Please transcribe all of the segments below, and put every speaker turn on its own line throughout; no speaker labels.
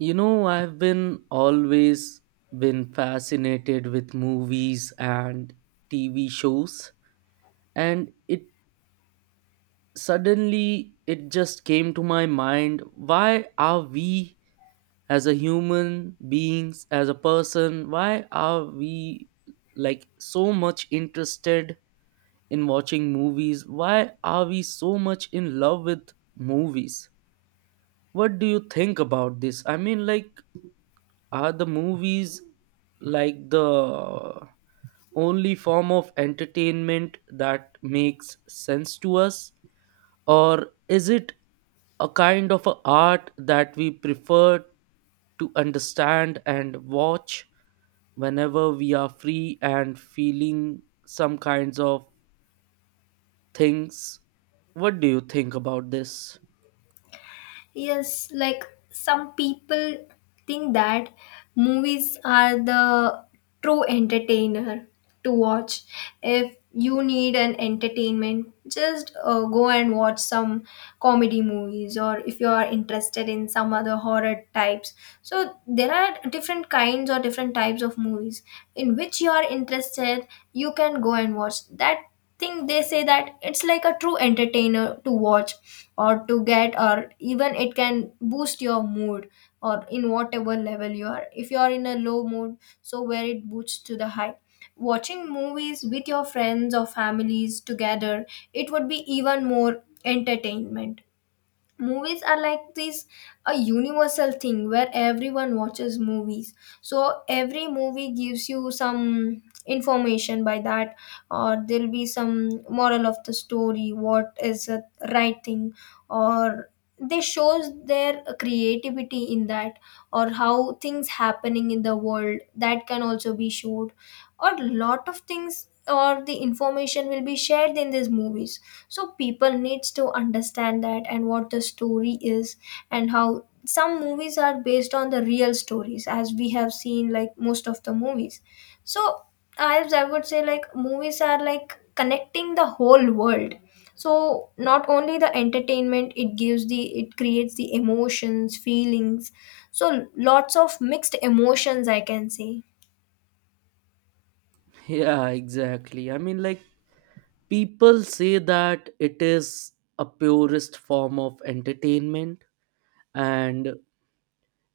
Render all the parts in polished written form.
You know, I've been always been fascinated with movies and TV shows, and it suddenly it just came to my mind, why are we as a human beings as a person why are we like, so much interested in watching movies? Why are we so much in love with movies? What do you think about this? I mean, like, are the movies, like, the only form of entertainment that makes sense to us? Or is it a kind of a art that we prefer to understand and watch whenever we are free and feeling some kinds of things? What do you think about this?
Yes, like some people think that movies are the true entertainer to watch. If you need an entertainment, just go and watch some comedy movies, or if you are interested in some other horror types, so there are different kinds or different types of movies in which you are interested, you can go and watch that thing. They say that it's like a true entertainer to watch or to get, or even it can boost your mood or in whatever level you are. If you are in a low mood, so where it boosts to the high, watching movies with your friends or families together, it would be even more entertainment. Movies are like this, a universal thing where everyone watches movies. So every movie gives you some information by that, or there'll be some moral of the story, what is a right thing, or they shows their creativity in that, or how things happening in the world that can also be showed, or lot of things or the information will be shared in these movies. So people needs to understand that and what the story is, and how some movies are based on the real stories, as we have seen like most of the movies. So as I would say, like, movies are like connecting the whole world. So not only the entertainment it gives, the it creates the emotions, feelings. So lots of mixed emotions, I can say.
Yeah, exactly. I mean, like, people say that it is a purest form of entertainment, and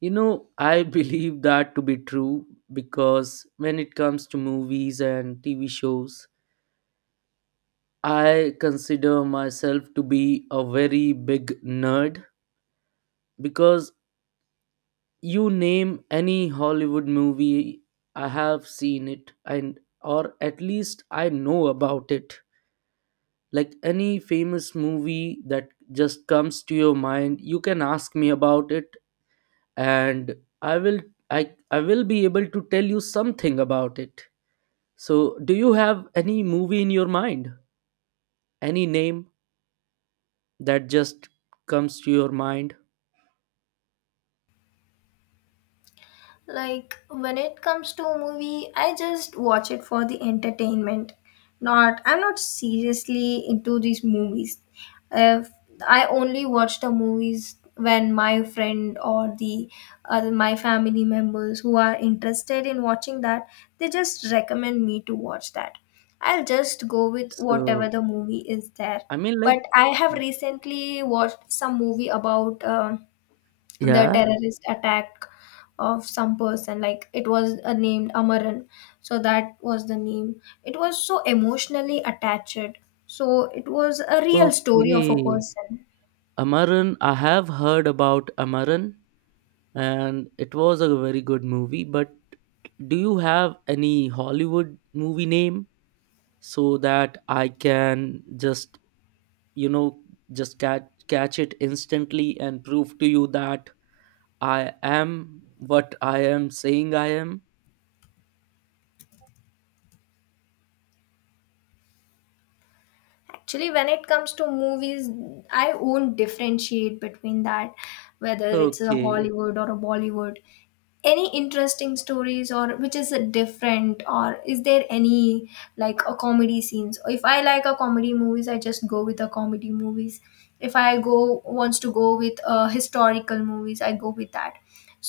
you know, I believe that to be true, because when it comes to movies and TV shows, I consider myself to be a very big nerd, because you name any Hollywood movie, I have seen it, and or at least I know about it. Like any famous movie that just comes to your mind, you can ask me about it, and i will i I will be able to tell you something about it. So do you have any movie in your mind, any name, that just comes to your mind?
Like when it comes to a movie, I just watch it for the entertainment. Not I'm not seriously into these movies. If I only watch the movies when my friend or the other my family members who are interested in watching that, they just recommend me to watch that. I'll just go with whatever
So,
the movie is there.
I mean,
But
like,
I have recently watched some movie about the
yeah,
terrorist attack of some person, like it was named Amaran. So that was the name. It was so emotionally attached. So it was a real story of
okay,
a person.
Amaran, I have heard about Amaran, and it was a very good movie, but do you have any Hollywood movie name, so that I can just, you know, just catch it instantly and prove to you that I am what I am saying I am.
Actually, when it comes to movies, I won't differentiate between that, whether it's a
Okay.
Hollywood or a Bollywood. Any interesting stories or which is a different, or is there any like a comedy scenes? If I like a comedy movies, I just go with the comedy movies. If I go wants to go with historical movies, I go with that.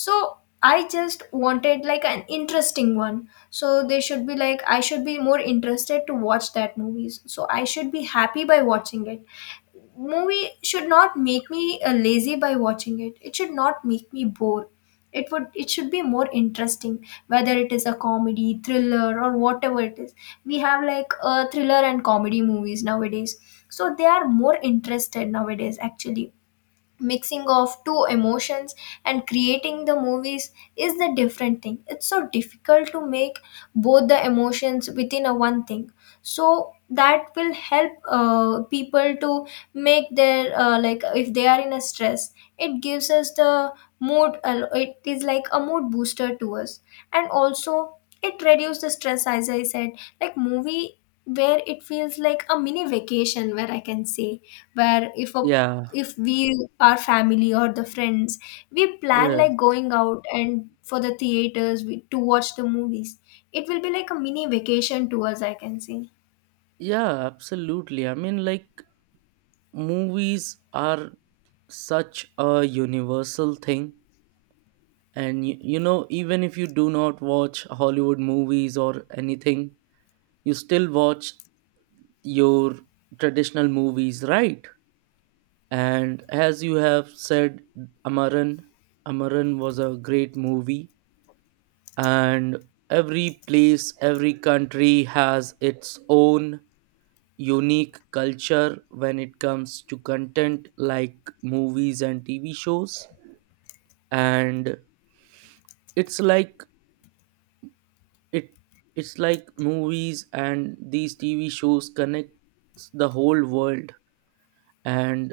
So I just wanted like an interesting one, so they should be like I should be more interested to watch that movies, so I should be happy by watching it. Movie should not make me lazy by watching it, it should not make me bored. It would, it should be more interesting whether it is a comedy, thriller, or whatever it is. We have like thriller and comedy movies nowadays, so they are more interested nowadays. Actually, mixing of two emotions and creating the movies is the different thing. It's so difficult to make both the emotions within a one thing. So that will help people to make their like if they are in a stress, it gives us the mood it is like a mood booster to us, and also it reduces the stress, as I said. Like movie, where it feels like a mini vacation, where I can say, where if a,
Yeah.
if we our family or the friends, we plan
Yes.
like going out and for the theaters we, to watch the movies, it will be like a mini vacation to us, I can say.
Yeah, absolutely. I mean, like, movies are such a universal thing. And you know, even if you do not watch Hollywood movies or anything, you still watch your traditional movies, right? And as you have said, Amaran, Amaran was a great movie, and every place, every country has its own unique culture when it comes to content like movies and TV shows. And it's like it, it's like movies and these TV shows connects the whole world, and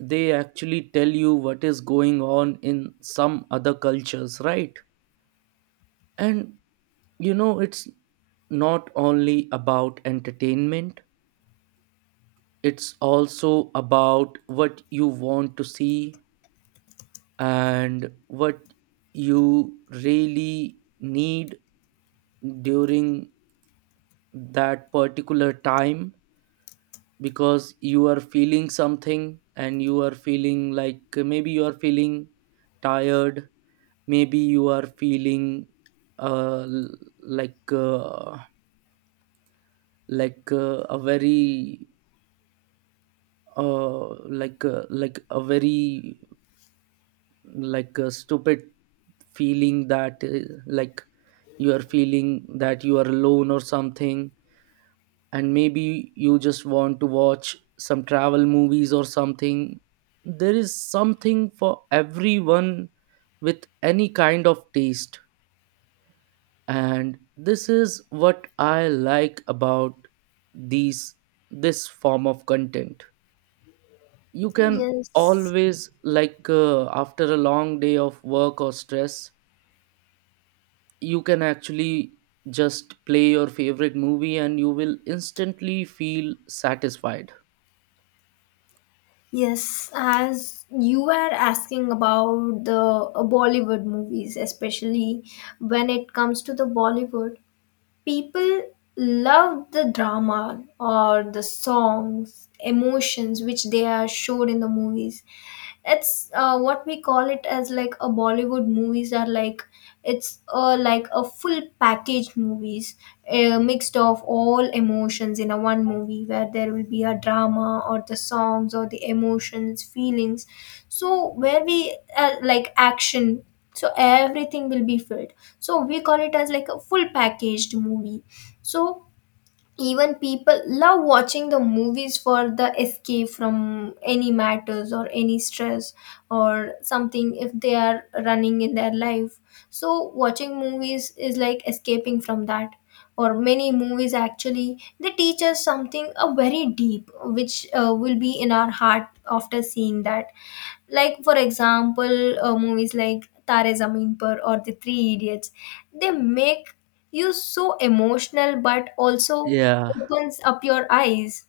they actually tell you what is going on in some other cultures, right? And you know, it's not only about entertainment, it's also about what you want to see and what you really need during that particular time, because you are feeling something, and you are feeling like maybe you are feeling tired, maybe you are feeling l- like uh, like a very uh like a very like a stupid feeling, that like, you are feeling that you are alone or something, and maybe you just want to watch some travel movies or something. There is something for everyone with any kind of taste, and this is what I like about these, this form of content. You can
Yes.
always, like after a long day of work or stress, you can actually just play your favorite movie and you will instantly feel satisfied.
Yes, as you were asking about the Bollywood movies, especially when it comes to the Bollywood, people love the drama or the songs, emotions which they are showed in the movies. It's what we call it as like a Bollywood movies are like, it's like a full packaged movies, mixed of all emotions in a one movie where there will be a drama or the songs or the emotions, feelings. So where we like action, so everything will be filled, so we call it as like a full packaged movie. So even people love watching the movies for the escape from any matters or any stress, or something if they are running in their life. So watching movies is like escaping from that, or many movies actually they teach us something very deep which will be in our heart after seeing that. Like for example, movies like Tare Zameen Par or The Three Idiots, they make you so emotional but also
Yeah.
opens up your eyes.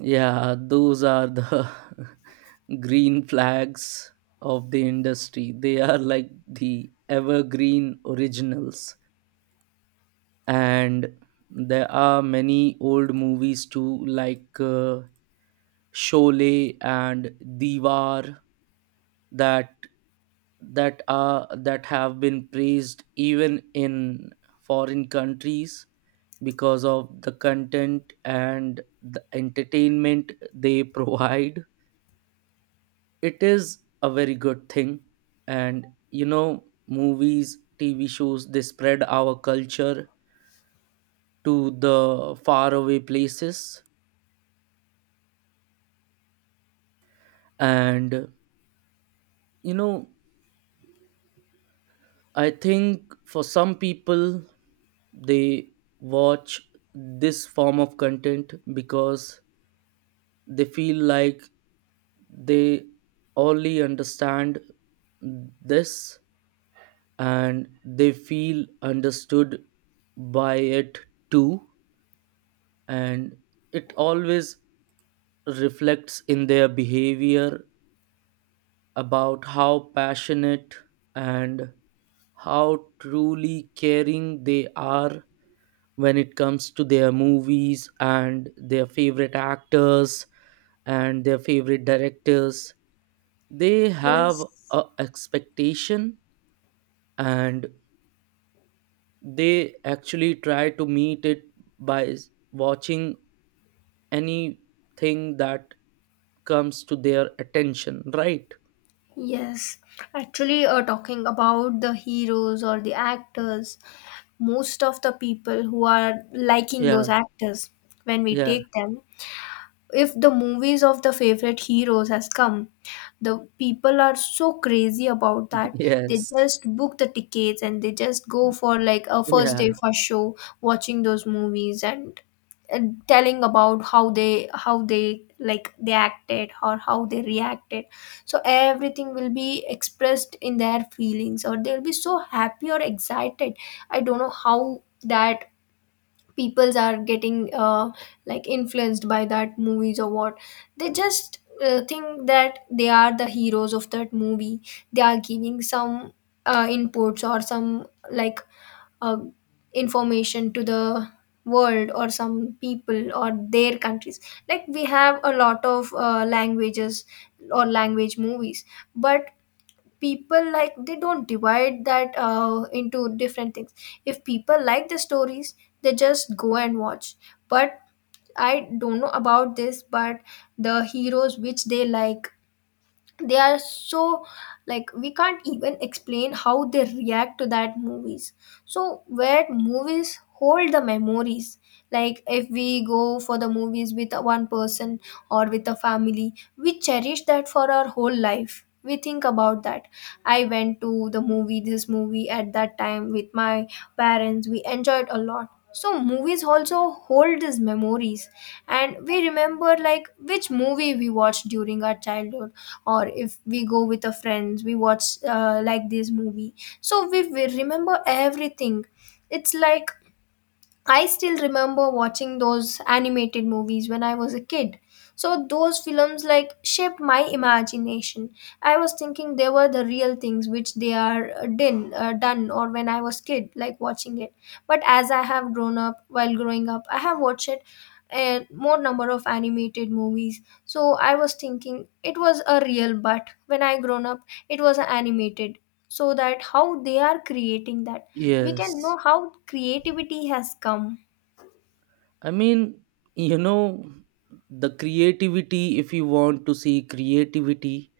Yeah, those are the green flags of the industry. They are like the evergreen originals, and there are many old movies too, like Sholay and Diwar, that that are that have been praised even in foreign countries because of the content and the entertainment they provide. It is a very good thing. And you know, movies, TV shows, they spread our culture to the faraway places. And you know, I think for some people, they watch this form of content because they feel like they only understand this, and they feel understood by it too. And it always reflects in their behavior about how passionate and how truly caring they are when it comes to their movies and their favorite actors and their favorite directors. They have
Yes.
a expectation, and they actually try to meet it by watching anything that comes to their attention, right?
Yes. Actually, talking about the heroes or the actors, most of the people who are liking those
Yeah.
actors, when we
Yeah.
take them, if the movies of the favorite heroes has come, the people are so crazy about that. They
Yes.
just book the tickets and they just go for like a first day
Yeah.
first show, watching those movies, and telling about how they, how they like they acted or how they reacted. So everything will be expressed in their feelings, or they'll be so happy or excited. I don't know how that peoples are getting like influenced by that movies or what. They just think that they are the heroes of that movie. They are giving some inputs or some like, uh, information to the world or some people or their countries. Like we have a lot of languages or language movies, but people like they don't divide that into different things. If people like the stories, they just go and watch. But I don't know about this, but the heroes which they like, they are so, like we can't even explain how they react to that movies. So where movies hold the memories, like if we go for the movies with a one person or with a family, we cherish that for our whole life. We think about that. I went to the movie, this movie at that time with my parents, we enjoyed a lot. So movies also hold these memories, and we remember like which movie we watched during our childhood, or if we go with a friends, we watch like this movie. So we remember everything. It's like, I still remember watching those animated movies when I was a kid. So those films like shaped my imagination. I was thinking they were the real things which they are done, or when I was kid like watching it. But as I have grown up, while growing up I have watched it, and more number of animated movies, so I was thinking it was a real, but when I grown up, it was a animated. So that how they are creating that, we can know
Yes.
how creativity has come.
I mean, you know, the creativity, if you want to see creativity,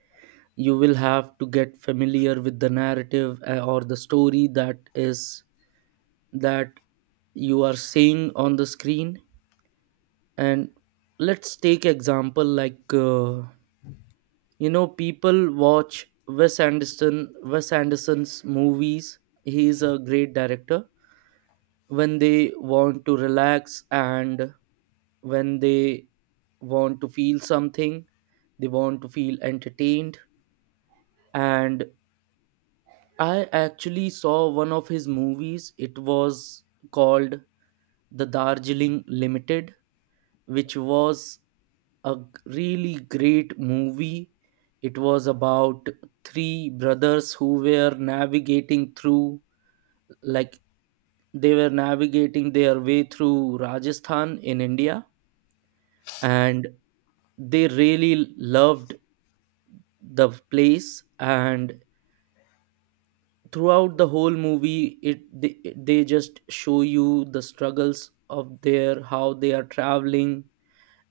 you will have to get familiar with the narrative or the story that is that you are seeing on the screen. And let's take example like you know, people watch Wes Anderson, Wes Anderson's movies. He is a great director. When they want to relax and when they want to feel something, they want to feel entertained. And I actually saw one of his movies. It was called The Darjeeling Limited, which was a g- really great movie. It was about three brothers who were navigating through, like, they were navigating their way through Rajasthan in India. And they really loved the place, and throughout the whole movie, they just show you the struggles of their, how they are traveling,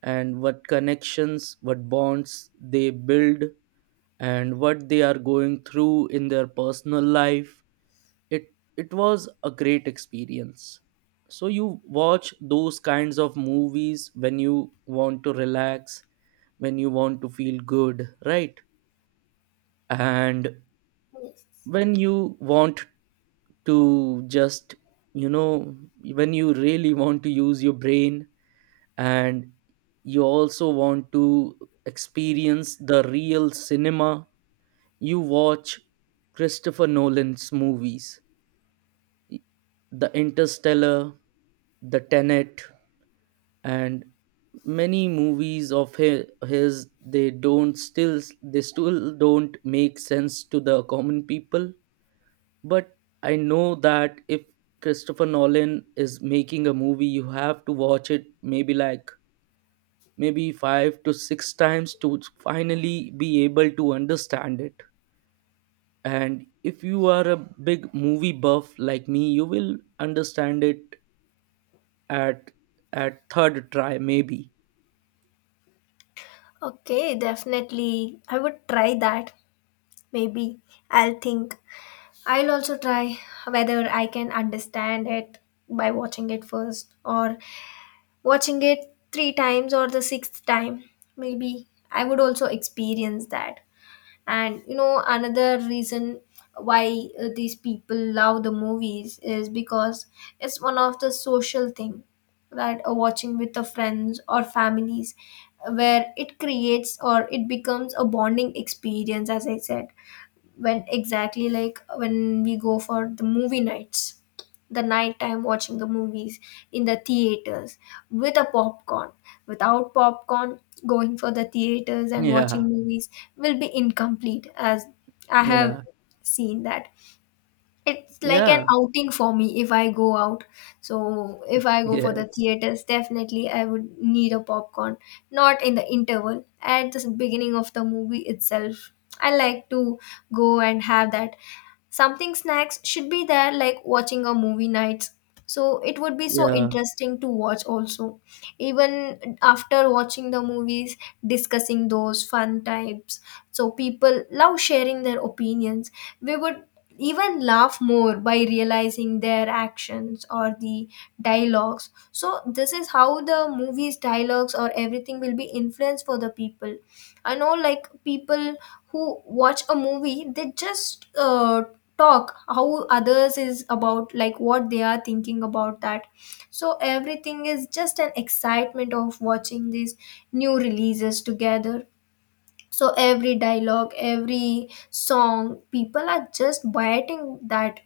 and what connections, what bonds they build, and what they are going through in their personal life. It was a great experience. So you watch those kinds of movies when you want to relax, when you want to feel good, right? And when you want to just, you know, when you really want to use your brain, and you also want to experience the real cinema, you watch Christopher Nolan's movies, the Interstellar, the Tenet, and many movies of his. They still don't make sense to the common people, but I know that if Christopher Nolan is making a movie, you have to watch it maybe like, maybe 5 to 6 times to finally be able to understand it. And if you are a big movie buff like me, you will understand it at at third try maybe.
Okay, definitely I would try that. Maybe I'll think, I'll also try whether I can understand it by watching it first or watching it three times or the sixth time. Maybe I would also experience that. And you know another reason why these people love the movies is because it's one of the social thing, that watching with the friends or families, where it creates or it becomes a bonding experience, as I said. When exactly, like when we go for the movie nights, the nighttime watching the movies in the theaters with a popcorn, without popcorn, going for the theaters and
Yeah.
watching movies will be incomplete, as I have
Yeah.
seen that. It's like an
Yeah.
outing for me if I go out. So if I go for the
Yes.
theaters, definitely I would need a popcorn. Not in the interval, at the beginning of the movie itself. I like to go and have that. Something snacks should be there, like watching a movie night. So it would be so
Yeah.
interesting to watch also. Even after watching the movies, discussing those fun types. So people love sharing their opinions. We would even laugh more by realizing their actions or the dialogues. So this is how the movies dialogues or everything will be influenced for the people. I know like people who watch a movie, they just talk how others is about, like what they are thinking about that. So everything is just an excitement of watching these new releases together. So every dialogue, every song, people are just biting that.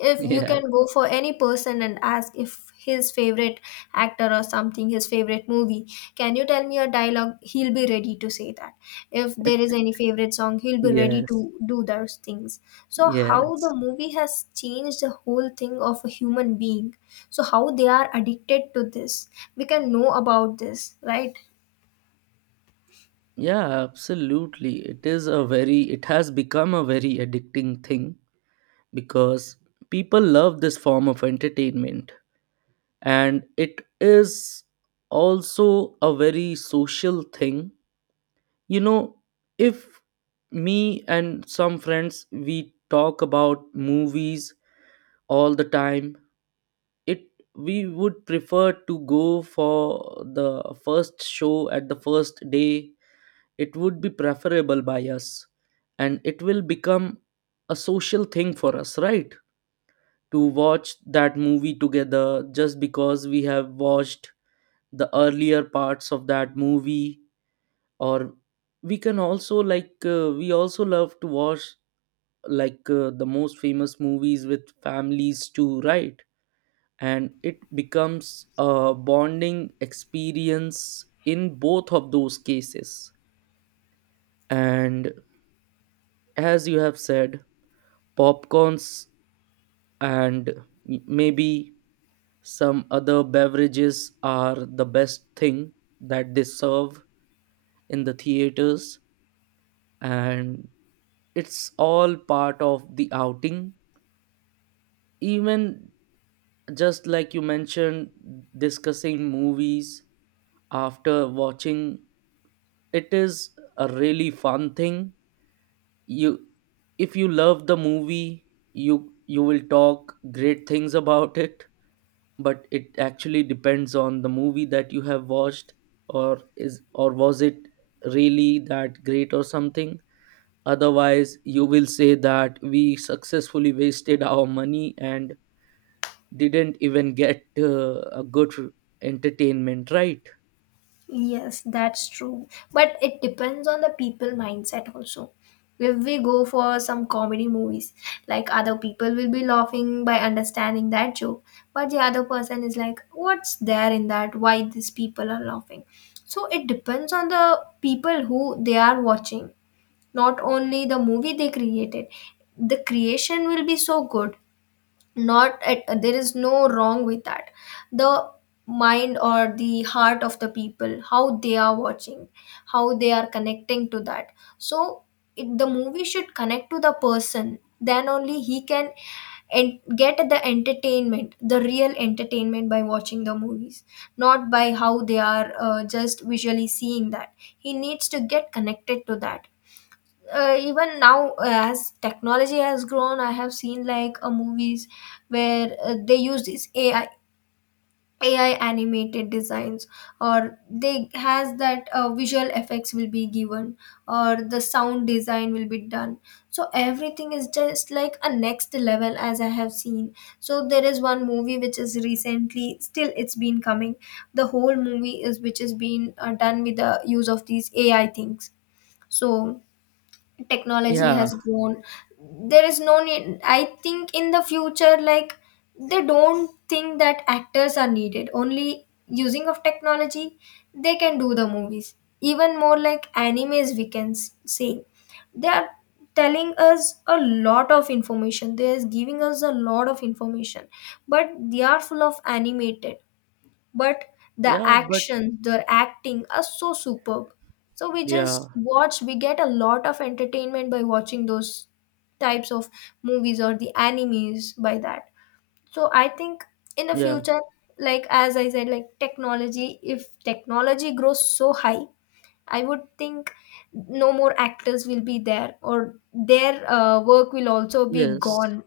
If you
Yeah.
can go for any person and ask if his favorite actor or something, his favorite movie, can you tell me a dialogue, he'll be ready to say that. If there is any favorite song, he'll be ready
Yes.
to do those things. So how the
Yes.
movie has changed the whole thing of a human being, so how they are addicted to this, we can know about this, right?
Yeah, absolutely. It is a very, it has become a very addicting thing, because people love this form of entertainment. And it is also a very social thing. You know, if me and some friends, we talk about movies all the time, it, we would prefer to go for the first show at the first day. It would be preferable by us, and it will become a social thing for us, right, to watch that movie together, just because we have watched the earlier parts of that movie. Or we can also like, we also love to watch like, the most famous movies with families too, right? And it becomes a bonding experience in both of those cases. And as you have said, popcorns and maybe some other beverages are the best thing that they serve in the theaters, and it's all part of the outing. Even just like you mentioned, discussing movies after watching, it is a really fun thing. You, if you love the movie, you will talk great things about it, but it actually depends on the movie that you have watched, or is, or was it really that great or something. Otherwise you will say that we successfully wasted our money and didn't even get a good entertainment, right?
Yes, that's true. But it depends on the people mindset also. If we go for some comedy movies, like other people will be laughing by understanding that joke, but the other person is like, what's there in that? Why these people are laughing? So it depends on the people who they are watching, not only the movie they created. The creation will be so good, not at, there is no wrong with that. The mind or the heart of the people, how they are watching, how they are connecting to that. So it, the movie should connect to the person, then only he can and get the entertainment, the real entertainment by watching the movies, not by how they are just visually seeing that. He needs to get connected to that. Even now as technology has grown, I have seen like movies where they use this AI, AI animated designs, or they has that visual effects will be given, or the sound design will be done. So everything is just like a next level, as I have seen. So there is one movie which is recently still it's been coming, the whole movie is which is been done with the use of these AI things. So technology
Yeah.
has grown. There is no need, I think, in the future, like they don't think that actors are needed, only using of technology they can do the movies. Even more like animes, we can say, they are telling us a lot of information, they is giving us a lot of information, but they are full of animated. But the
Yeah, but
action, the acting are so superb. So we just
yeah.
watch, we get a lot of entertainment by watching those types of movies or the animes by that. So I think in the
Yeah.
future, like as I said, like technology, if technology grows so high, I would think no more actors will be there, or their work will also be
Yes.
gone.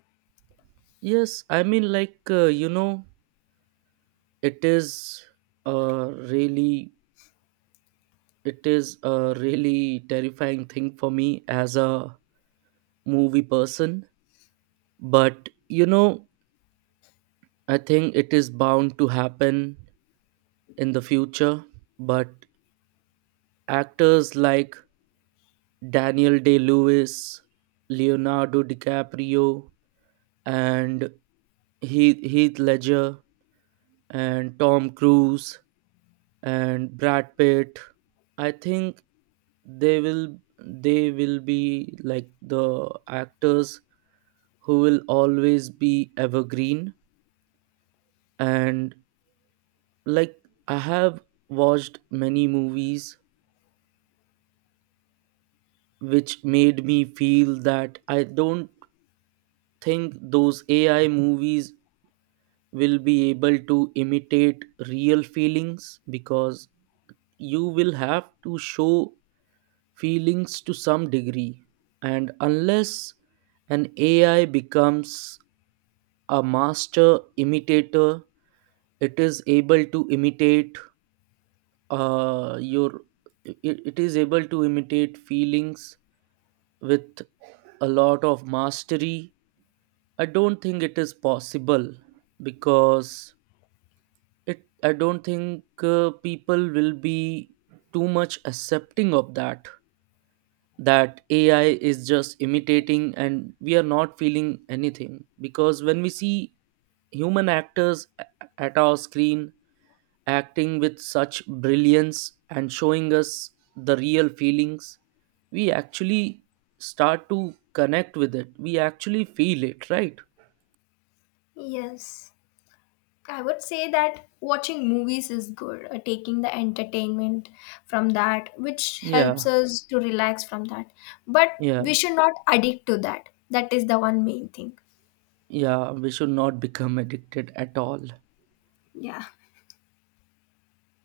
Yes, I mean, like you know, it is a really, it is a really terrifying thing for me as a movie person. But you know, I think it is bound to happen in the future. But actors like Daniel day lewis leonardo DiCaprio, and Heath Ledger, and Tom Cruise, and Brad Pitt, I think they will be like the actors who will always be evergreen. And like, I have watched many movies which made me feel that I don't think those AI movies will be able to imitate real feelings, because you will have to show feelings to some degree. And unless an AI becomes a master imitator, it is able to imitate uh, your it is able to imitate feelings with a lot of mastery, I don't think it is possible. Because it I don't think people will be too much accepting of that, that AI is just imitating and we are not feeling anything. Because when we see human actors at our screen acting with such brilliance and showing us the real feelings, we actually start to connect with it. We actually feel it, right?
Yes, I would say that watching movies is good, taking the entertainment from that, which helps
Yeah,
us to relax from that. But
yeah,
we should not addict to that. That is the one main thing.
yeah. We should not become addicted at all.
Yeah.